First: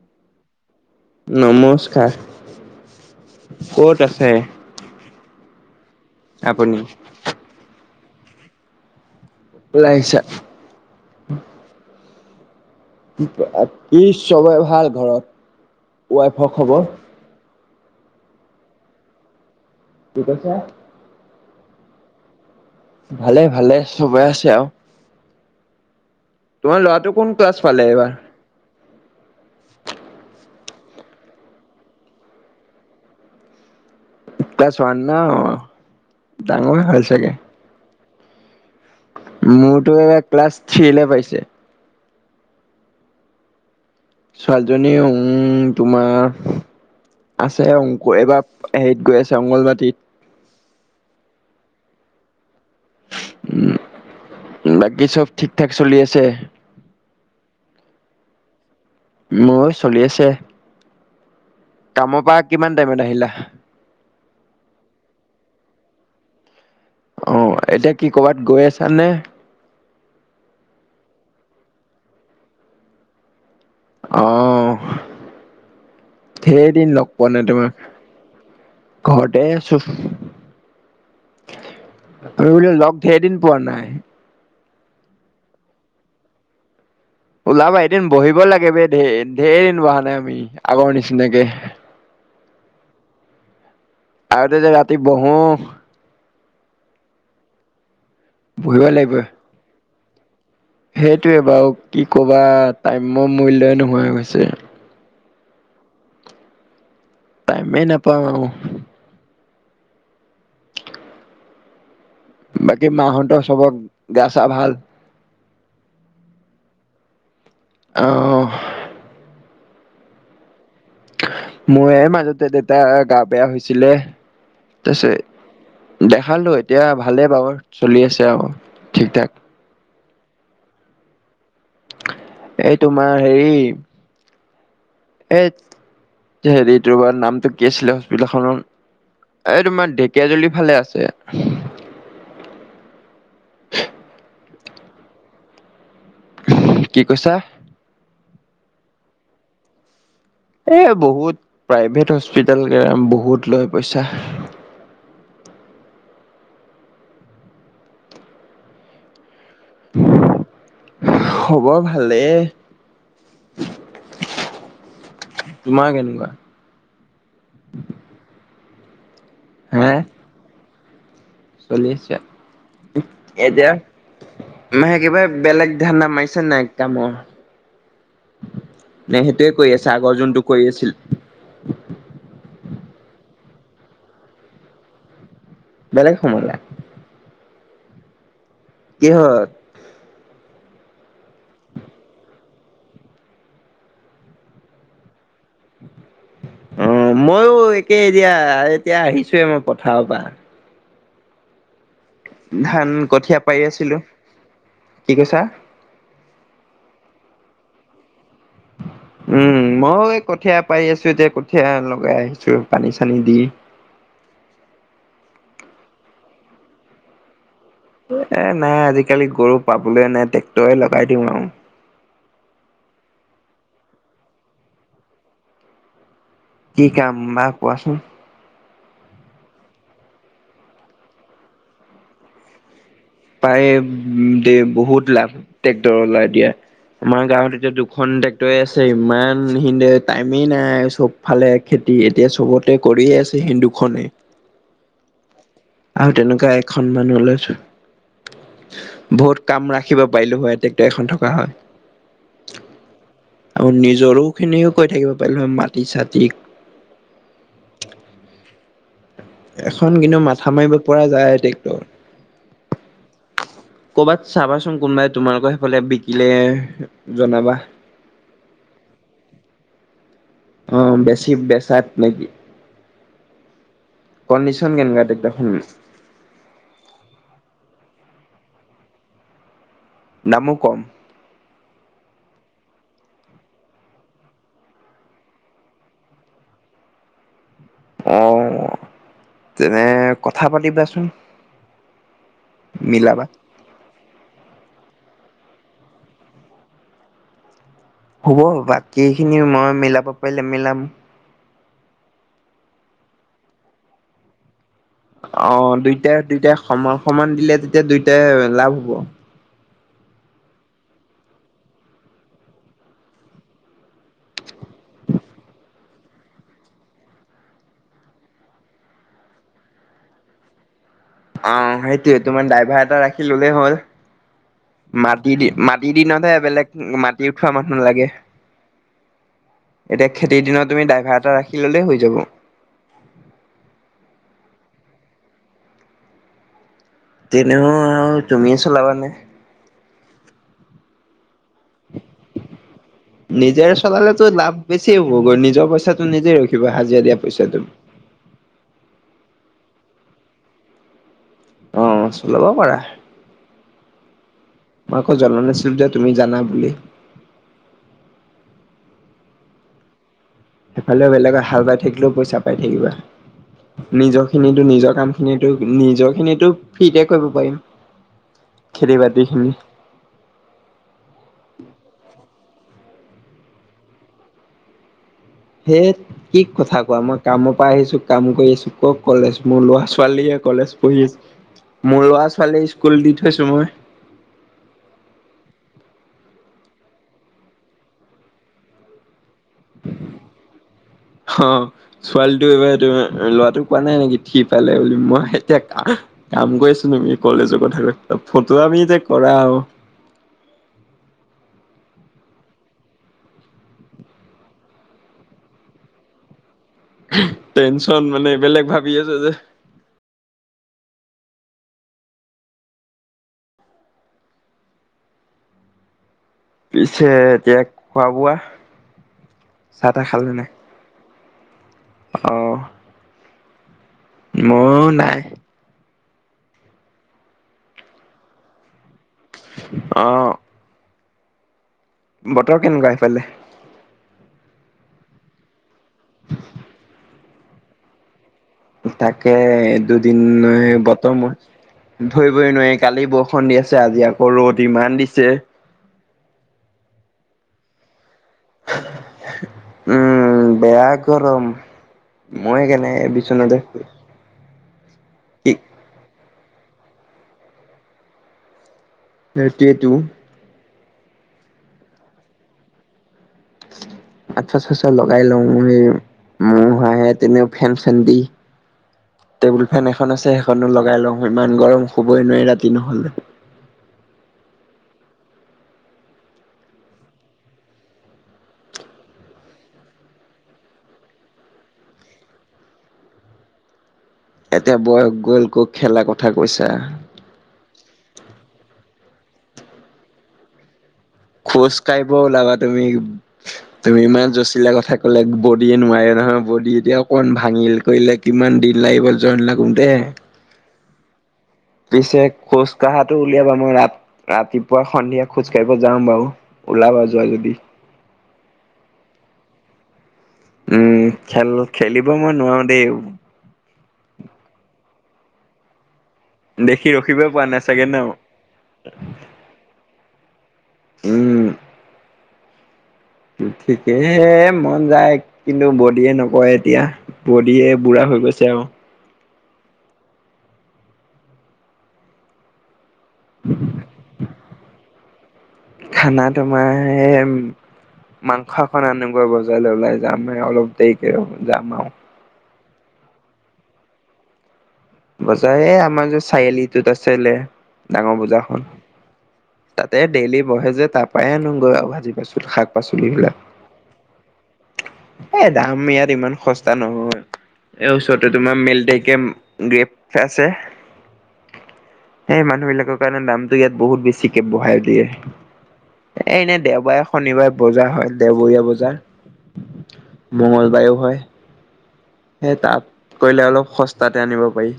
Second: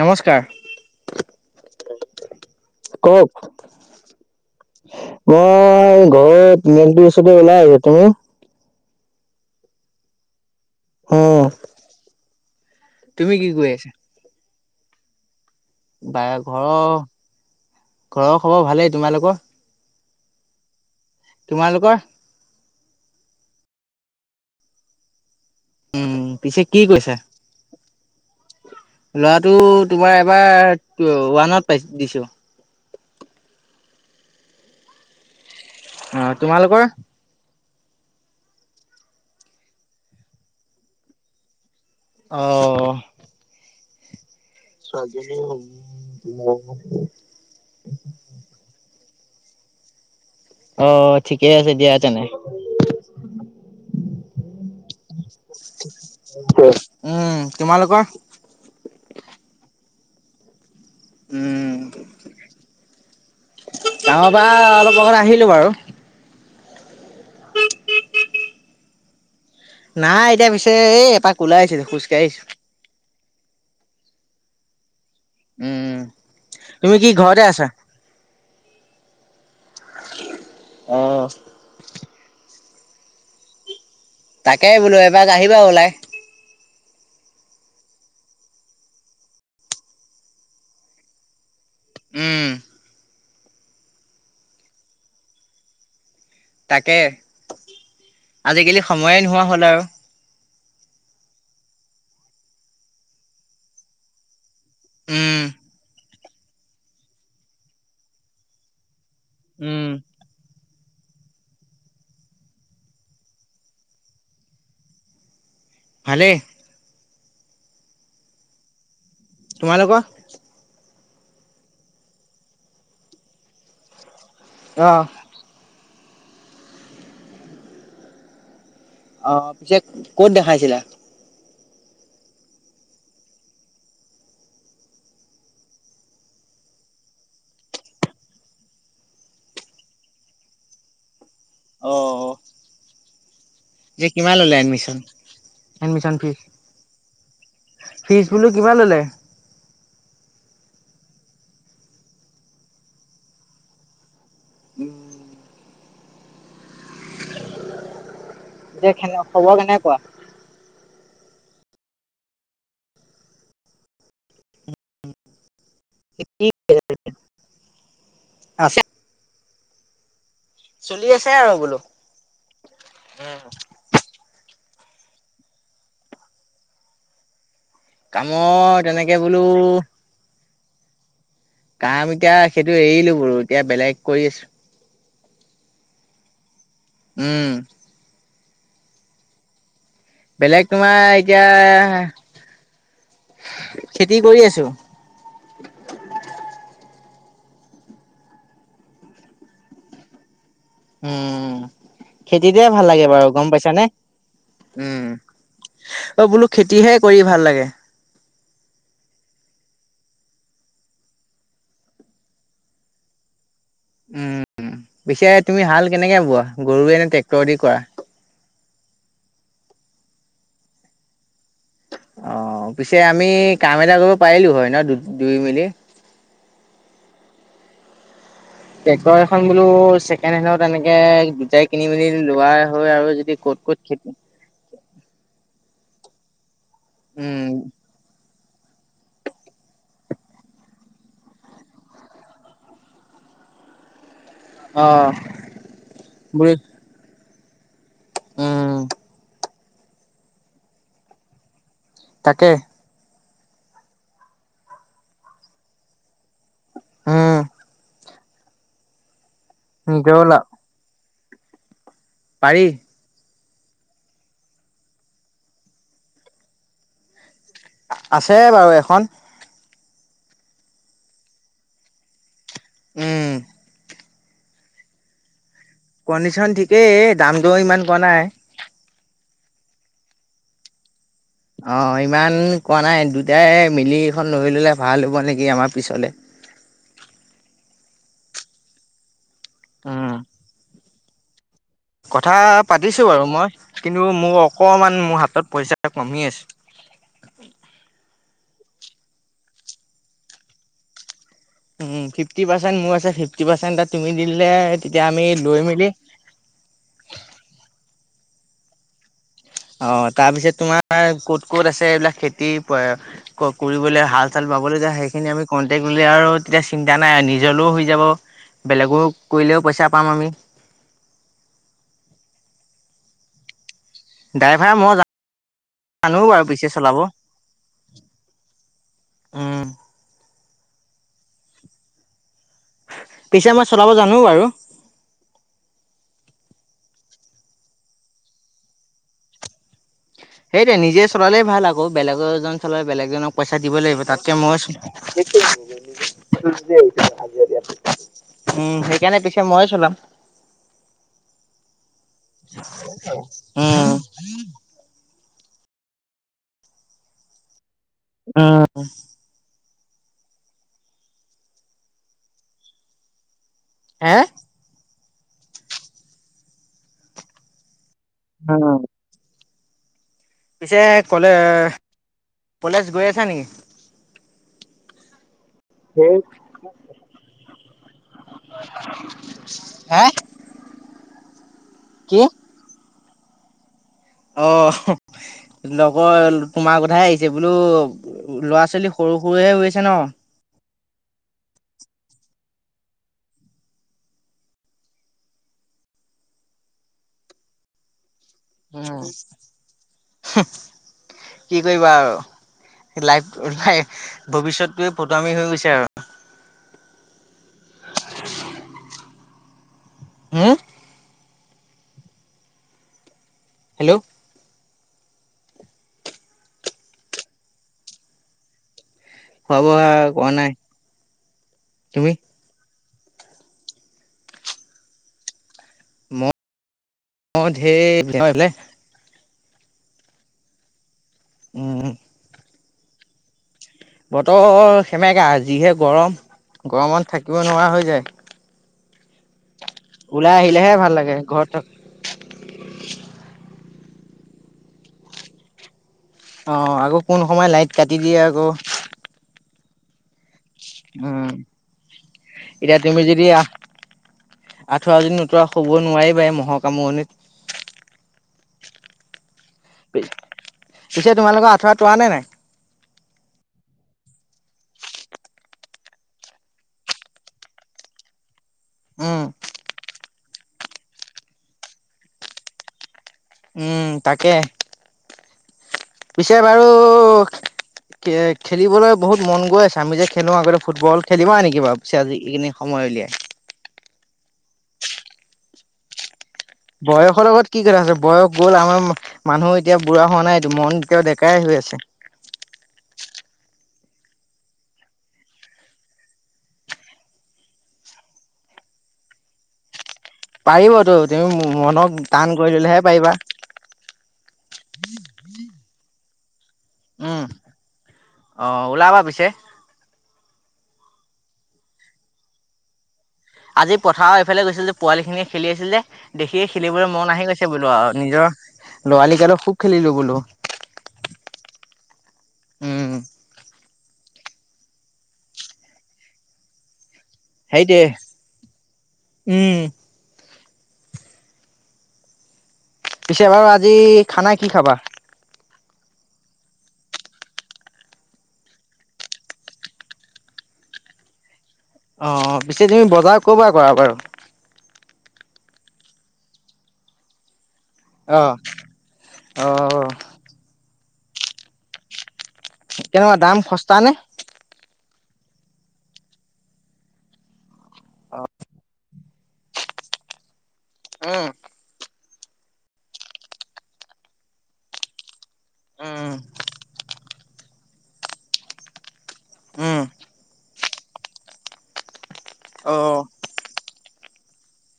নমস্কাৰ। নমস্কাৰ। কওক ক'ত আছে? মই ঘৰত, আপুনি? মন্দিৰ ওচৰত ওলাই আহিলোঁ। তুমি? লাইছা? হুম ই চবে ভাল ঘৰত? বা ৱাইফৰ খবৰ? ঘৰৰ, ঘৰৰ খবৰ ভালেই। তোমালোকৰ? কি কৈছে? তোমালোকৰ? ভালে ভালে, চবে আছে আৰু। উম পিছে তোমাৰ কি ল'ৰাটো কৈছা? কোন ক্লাছ পালে এইবাৰ? ল'ৰাটো তোমাৰ এইবাৰ ওৱানত পাইছ, দিছো। ক্লাছ ৱান না অ ডাঙৰে তোমালোকৰ? হ'ল চাগে। মোৰতো এবাৰ ক্লাছ থ্ৰীলে পাইছে। অ'। ছোৱালীজনী উম, তোমাৰ আছে [unintelligible] এইবাৰ হেৰিত গৈ আছে অংগনবাদীত। অ' ঠিকে আছে দিয়া তেনে। উম বাকী চব ঠিক-ঠাক চলি আছে? উম তোমালোকৰ? মোৰো চলি আছে। উম কামৰ পৰা কিমান টাইমত আহিলা? কামৰ পৰা অলপ আগত আহিলো বাৰু। অ' এতিয়া কি কৰ'বাত গৈ আছানে? নাই, এতিয়া পিছে এই এপাক ওলাই আহিছিলোঁ। খোজকাঢ়ি আহিছোঁ। অ' উম ঢেৰদিন তুমি লগ কি পোৱা ঘৰতে নাই আছা? তোমাক! ঘৰতে আছোঁ। অ'। আমি বোলো লগ ঢেৰ দিন পোৱা নাই। তাকে বোলো, এপাক আহিবা ওলাই। [unintelligible] উম। আগতে যে ৰাতি বহো! তাকে, বহিব আজিকালি লাগিব, সময়ে নোহোৱা হ'ল আৰু! সেইটোৱে বাৰু! কি ক'বা টাইমৰ মূল্যই নোহোৱা হৈ গৈছে। উম। টাইমে নাপাও আও। উম। বাকী মাহঁতৰ সবৰ গা-চা ভাল? ভালে। অ' তোমালোকৰ? মোৰে মাজতে দেতাৰ গা বেয়া হৈছিলে। অ', তাৰপিছত দেখালো এতিয়া, ভালে বাৰু। চলি আছে আৰু। ঠিক ঠাক। অ' পিছে ক'ত দেখাইছিলা? এই তোমাৰ হেৰি এ হেৰি তাৰ নামটো কি আছিলে হস্পিতেল খনৰ এই তোমাৰ ঢেকীয়া জুলিৰ ফালে আছে। অ যে কিমান ললে এডমিশন এডমিশন ফিছ কি কৈছা ফিজ বোলো কিমান ল'লে? এই বহুত প্ৰাইভেট হস্পিতেল বহুত লয় পইচা। উম যে খবৰ কেনেকুৱা। খবৰ ভালেই। তোমাৰ কেনেকুৱা? কি আছে? হে চলি আছে আৰু বোলো। চলি আছে এতিয়া। মাহে একেবাৰে বেলেগ ধানা মাৰিছে নাই এক কামৰ। কামৰ তেনেকে নে বোলো সেইটোৱে কৰি আছে আগৰ যোনটো কৰি আছিল। ব এতিয়া বেলেগ কৰি আছো। বেলেগ সময় ল উম। কিহত। বেলেগ তোমাৰ এতিয়া। খেতি কৰি আছো। [unintelligible] অ মইও একেই এতিয়া এতিয়া আহিছোৱে মই পথাৰৰ পৰা। উম। খেতিতে ভাল ধান লাগে বাৰু কঠীয়া গম পাৰি পাইছা নে আছিলো উম কি কৈছা অ বোলো। খেতিহে কৰি ভাল লাগে। [unintelligible] উম মইয় এই কঠীয়া পাই আছো এতিয়া কঠীয়া লগাই আহিছো পানী চানী দি। উম পিছে তুমি হাল কেনেকে বোৱা, গৰুৱে নে টেক্টৰ দি কৰা। এ নাই আজিকালি গৰু পাবলৈ নাই ট্ৰেক্টৰে লগাই দিওঁ আৰু। অ পিছে আমি কাম এটা কৰিব পাৰিলো হয় ন দু দুই মিলি। কি কাম বা কোৱাচোন। ট্ৰেক্টৰ এখন বোলো ছেকেণ্ড হেডত এনেকে দুটাই কিনি মেলি লোৱা। হয় আৰু যদি ক'ত পায় ক'ত খেতি দ বহুত লাভ ট্ৰেক্টৰ ওলাই দিয়া। আমাৰ উম গাঁৱত এতিয়া দুখন। টেক্টৰ আছে ইমান সি টাইমেই নাই চব ফালে খেতি এতিয়া চবতে কৰিয়ে আছে। দুখনে। আহ। আৰু তেনেকুৱা এখন মানুহ লৈছো, উম বহুত। কাম ৰাখিব পাৰিলো হয় ট্ৰেক্টৰ এখন থকা হয়। তাকে। আৰু নিজৰো খিনিও কৈ থাকিব পাৰিলো হয় মাটি চতি। হম। এখন কিন্তু গ'ল আৰু মাথা মাৰিব পৰা যায় ট্ৰেক্টৰ। পাৰি। কৰ'বাত চাবাচোন কোনোবাই তোমালোকৰ সেইফালে বিকিলে, জনাবা। আছে বাৰু এখন অ বেছি বেচাত নেকি? উম। কণ্ডিশন কেনেকুৱা টেক্টৰ খন। কণ্ডিচন ঠিকেই দাম দ ইমান পোৱা নাই। দামো কম। অ' ইমান কোৱা নাই দুটাই মিলিখন লৈ ল'লে ভাল হ'ব নেকি আমাৰ পিছলে। অ', তেনে উম, কথা পাতিবাচোন। কথা পাতিছো বাৰু মিলাবা। মই, কিন্তু মোৰ। অকমান মোৰ হাতত পইচা কমি আছে। হ'ব বাকী খিনি মই মিলাব পাৰিলে মিলাম। উম ফিফটি পাৰ্চেণ্ট মোৰ আছে। ফিফটি পাৰ্চেণ্ট তুমি দিলে। তেতিয়া আমি লৈ অ' মেলি দুইটাই দুইটাই সমান সমান দিলে তেতিয়া দুইটাই লাভ হ'ব। অ' তাৰপিছত তোমাৰ ক'ত ক'ত আছে? এইবিলাক খেতি কৰিবলৈ হাল চাল। পাবলৈ যা সেইখিনি আমি কন্টেক্ট ব আৰু তেতিয়া চিন্তা নাই আৰু নিজলৈও হৈ যাব। বেলেগো কৰিলেও পইচা পাম আমি। অ' সেইটোয়ে তোমাৰ ড্ৰাইভাৰ এটা ৰাখি ললে হ'ল। ড্ৰাইভাৰ। মই মাটি দি মাটি জানো দিনতহে বাৰু পিছে বেলেগ চলাব। মাটি উঠোৱা মানুহ লাগে। উম, এতিয়া খেতিৰ দিনত তুমি ড্ৰাইভাৰ এটা ৰাখি ল'লেই হৈ যাব। পিছে মই চলাব জানো বাৰু। যেনেও আৰু তুমিয়ে চলাবানে। সেইটোৱে নিজে চ। চোৱালে ভাল আকৌ। বেলেগ এজন চলাই বেলেগজনক পইচা নিজে দিব লাগিব। চলালেতো তাতকে লাভ বেছি হ'বগৈ নিজৰ পইচাটো নিজে ৰখিবা হাজিৰা দিয়া পইচাটো। মই [unintelligible] কেনে পিছে মই চলাম? অ' চলাব পাৰা উম। মই আকৌ জনা নাছিলো যে তুমি জানা বুলি। উম। সেইফালেও বেলেগক হাল বাই থাকিলেও পইচা পাই থাকিবা। হে নিজৰ খিনিটো নিজৰ কাম। খিনিটো নিজৰ খিনিটো ফ্ৰীতে কৰিব পাৰিম। খেতি বাতি খিনি। পিছে কলেজ, কলেজ গৈ আছা নেকি? সেইট কি কথা কোৱা, মই কাম পা আহিছো, কাম কৰি আছো, ক ক'লে মোৰ ল'ৰা হে ছোৱালীয়ে কলে কলেজ পঢ়ি আছে, মোৰ ল'ৰা ছোৱালী স্কুল দি থৈছো মই। অহ, লগৰ তোমাৰ কথাই আহিছে বোলো ল'ৰা ছোৱালী সৰু সৰুহে হৈ আছে ন হ ছোৱালী। টো এইবাৰ এইটোৱে লৰাটো কোৱা নাই নেকি থ্ৰি পালে বুলি। মই এতিয়া কা কাম কৰিছো তুমি কলো। আছোঁ কথাবিলাক। ফটোৱামি যে উম কৰা আৱ। কি কৰিবা আৰু? লাইফ লাই ভৱিষ্যতটোৱে ফটোৱামি হৈ গৈছে আৰু। টেনচন মানে বেলেগ ভাবি আছে যে। হম। হেল্ল'। পিছে এতিয়া খোৱা-বোৱা? খোৱা বোৱা কৰা নাই তুমি? মোৰো নাই। ম অ' ধেৰ। অহ। উম বতৰ কেনেকুৱা সেফালে? বতৰ সেমেকা। যিহে গৰম, গৰমত থাকিব নোৱাৰা হৈ যায়। তাকে। দুদিন ওলাই আহিলেহে ভাল বতৰ লাগে ঘৰত মই ধৰিবই নোৱাৰি। কালি বৰষুণ দি আছে। ছে আজি আকৌ ৰ'দ ইমান দিছে। অ', আকৌ কোন সময় লাইট কাটি দিয়ে আ। [unintelligible] বেয়া উম গৰম। মই এতিয়া কেনে বিচনাতে শুই আছোঁ। আঠুৱা যদি নোতোৱা হ'ব নোৱাৰিবাই মহৰ কামোৰণিত। সেইটোৱেটো। পিছে তোমালোকৰ আঁঠুৱা টোৱা নে নাই? [unintelligible] আঠুৱা আঠুৱা লগাই লওঁ মই, মহ আহে তেনেও ফেন চেন দি। উম টেবুল ফেন এখন আছে সেইখনো লগাই লওঁ। ইমান গৰম শুবই নোৱাৰি ৰাতি নহলে। উম তাকে, পিছে বাৰু। এ খেলিবলৈ বহুত মন গৈ আছে। আমি যে খেলো আগতে ফুটবল, খেলিবা নেকি বাও পিছে আজি এইখিনি সময়ত। হয় উলিয়াই। এতিয়া বয়স গ'ল ক' খেলা কথা। কৈছা বয়সৰ লগত কি কথা আছে। বয়স গ'ল আমাৰ মানুহ এতিয়া বুঢ়া হোৱা নাইটো মন। এতিয়াও ডেকাই হৈ আছে খোজকাঢ়িব ওলাবা তুমি। তুমি ইমান জচিলা কথা কলে বদীয়ে নোৱাৰে নহয়। বদী এতিয়া অকমান ভাঙিল। কৰিলে কিমান দিল লাগিব জইন লাগুং তে। পাৰিবতো তুমি মো। পিছে খোজ কাঢ়াটো উলিয়াবা। মই ৰাত ৰাতিপুৱা, সন্ধিয়া খোজ কাঢ়িব যাওঁ বাউ। উম, অ ওলাবা পিছে। উম খেল খেলিব মই নোৱাৰো দেই। আজি পথাৰৰ এইফালে গৈছিল যে পোৱালি খিনিয়ে খেলি আছিল যে, দেখিয়ে দেখি খেলিবলৈ মন আহি ৰখিবই পোৱা গৈছে নাই বোলো চাগে আৰু ন? নিজৰ লৰালিকালত খুব খেলিলো বোলো। উম। উম। ঠিকেহে মন যায় কিন্তু বডিয়ে নকৰে এতিয়া, বডিয়ে সেইটোৱে বুঢ়া হৈ গৈছে আৰু। উম। পিছে বাৰু আজি খানা কি খাবা? খানা তোমাৰ, মাংস অকণ আনোগৈ বজাৰলৈ ওলাই যাম অলপ দেৰিকে যাম। আৰু। অ পিছে তুমি বজাৰ কৰ পৰা কৰা বাৰু? বজাৰ আমাৰ যে চাৰিআলিটোত আছিলে। ডাঙৰ অ বজাৰখন অ' তাতে ডেইলি বহে যে তাৰ পৰাই আনোগৈ আৰু, শাক পাচলি কেনেকুৱা বিলাক। দাম সস্তা নে? এ দাম ইয়াত ইমান সস্তা নহয় এই ওচৰতে তোমাৰ মেলিটাৰী কেম্প গ্ৰুপ আছে। উম সেই মানুহ বিলাকৰ কাৰণে দামটো ইয়াত বহুত বেছিকে বঢ়াই দিয়ে। উম এ এনে দেওবাৰে, শনিবাৰে বজাৰ হয় দেওবৰীয়া বজাৰ। উম মঙ্গলবায়ু হয়, সেই অ তাত কৰিলে অলপ সস্তাতে আনিব পাৰি।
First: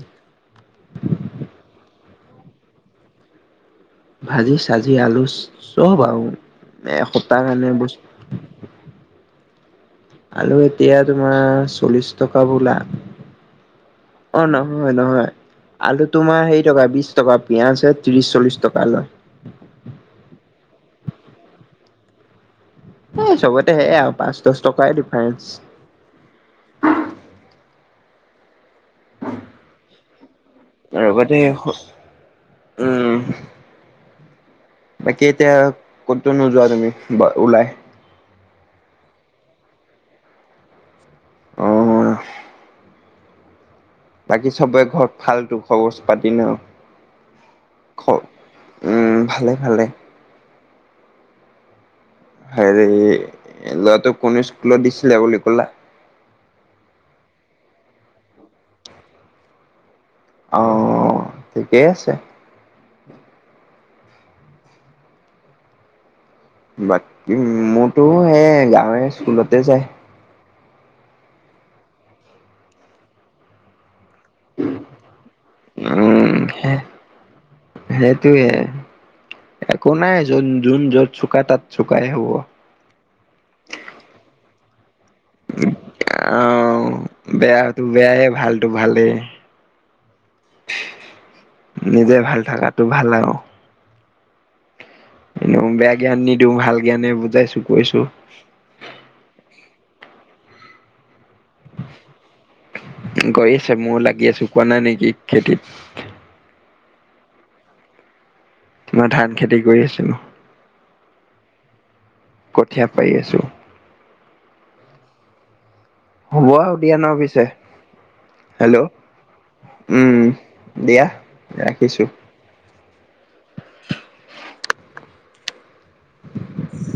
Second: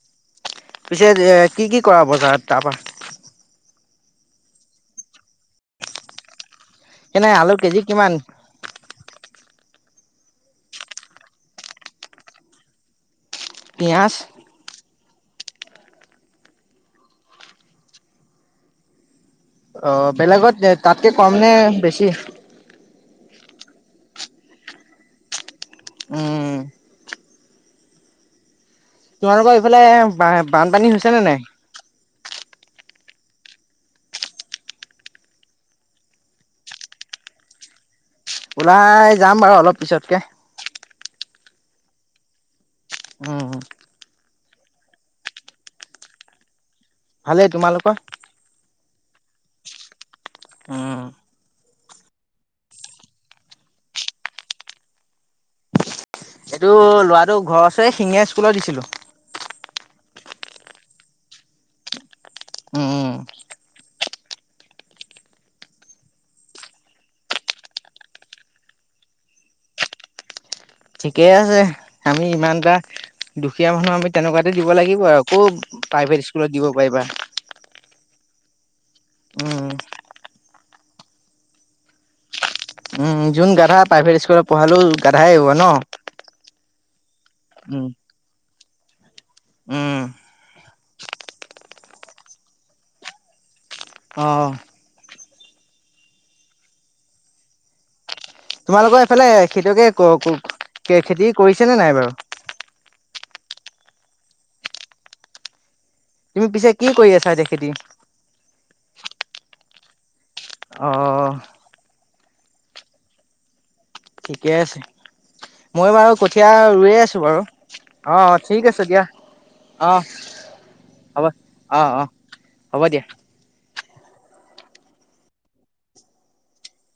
পিছে এ কি কি কৰা বজাৰ তাৰপৰা? ভাজি চাজি আলু চব আৰু। কেনে এসপ্তাহ আলু কাৰণে কেজি কিমান বস্তু আলু এতিয়া তোমাৰ চল্লিশ টকা বোলা পিয়াজ? অ নহয় নহয়। আলু তোমাৰ হেই টকা বিশ টকা পিয়াঁজ ত্ৰিশ চল্লিশ টকা লয়। অ বেলেগত তাতকে কম নে বেছি? স চবতে সেইয়াই আও পাঁচ দহ টকাই ডিফাৰেন্স। উম। তোমালোকৰ এইফালে বানপানী হৈছে নে লগতে নাই? উম। বাকি এতিয়া ক'তো নোযোৱা তুমি ওলাই? ওলাই যাম বাৰু অলপ পিছতকে। অঁ। উম। বাকী চবৰে ঘৰত‌ ভালটো খবৰ খাতি ন? ভালেই, তোমালোকৰ? খ উম ভালে, ভালে। উম। হেৰি লৰাটোক কোন স্কুলত দিছিলা বুলি ক'লা? এইটো ল'ৰাটো ঘৰৰ ওচৰৰে শিঙীয়া স্কুলত দিছিলো। অ ঠিকেই আছে। উম। বাকী মোৰটো সেই গাঁৱৰ স্কুলতে যায়। ঠিকেই আছে। আমি ইমান এটা দুখীয়া মানুহ আমি তেনেকুৱাতে দিব লাগিব আৰু। কৰ প্ৰাইভেট উম স্কুলত দিব সে পাৰিবা। সেইটোৱে উম একো নাই। যোন যোন যত চোকা তাত চোকাই হ'ব। উম যোন গাধা প্ৰাইভেট স্কুলত পঢ়ালেও গাধাই হ'ব ন? আহ বেয়াটো উম বেয়াই, ভালটো ভালেই। উম। নিজে ভাল থাকাটো ভাল আও। অ। বেয়া জ্ঞান নিদিওঁ। ভাল জ্ঞানে বুজাইছো, কৈছো। তোমালোকৰ এইফালে খেতিয়কে খেতি কৰিছেনে নাই বাৰু? গৈ আছে, মইও লাগি আছো। কোৱা নাই নেকি খেতিত? তুমি পিছে কি কৰি আছা এতিয়া খেতি? মই ধান খেতি কৰি আছোঁ। অঁ। কঠীয়া পাৰি আছো। ঠিকে আছে। মই বাৰু হ'ব কঠীয়া আৰু ৰুয়ে দিয়া ন আছোঁ বাৰু। পিছে অঁ-অ, ঠিক আছে হেল্ল' দিয়া। অহ উম দিয়া হ'ব। অ-অ ৰাখিছো হ'ব দিয়া। [inaudible] [inaudible]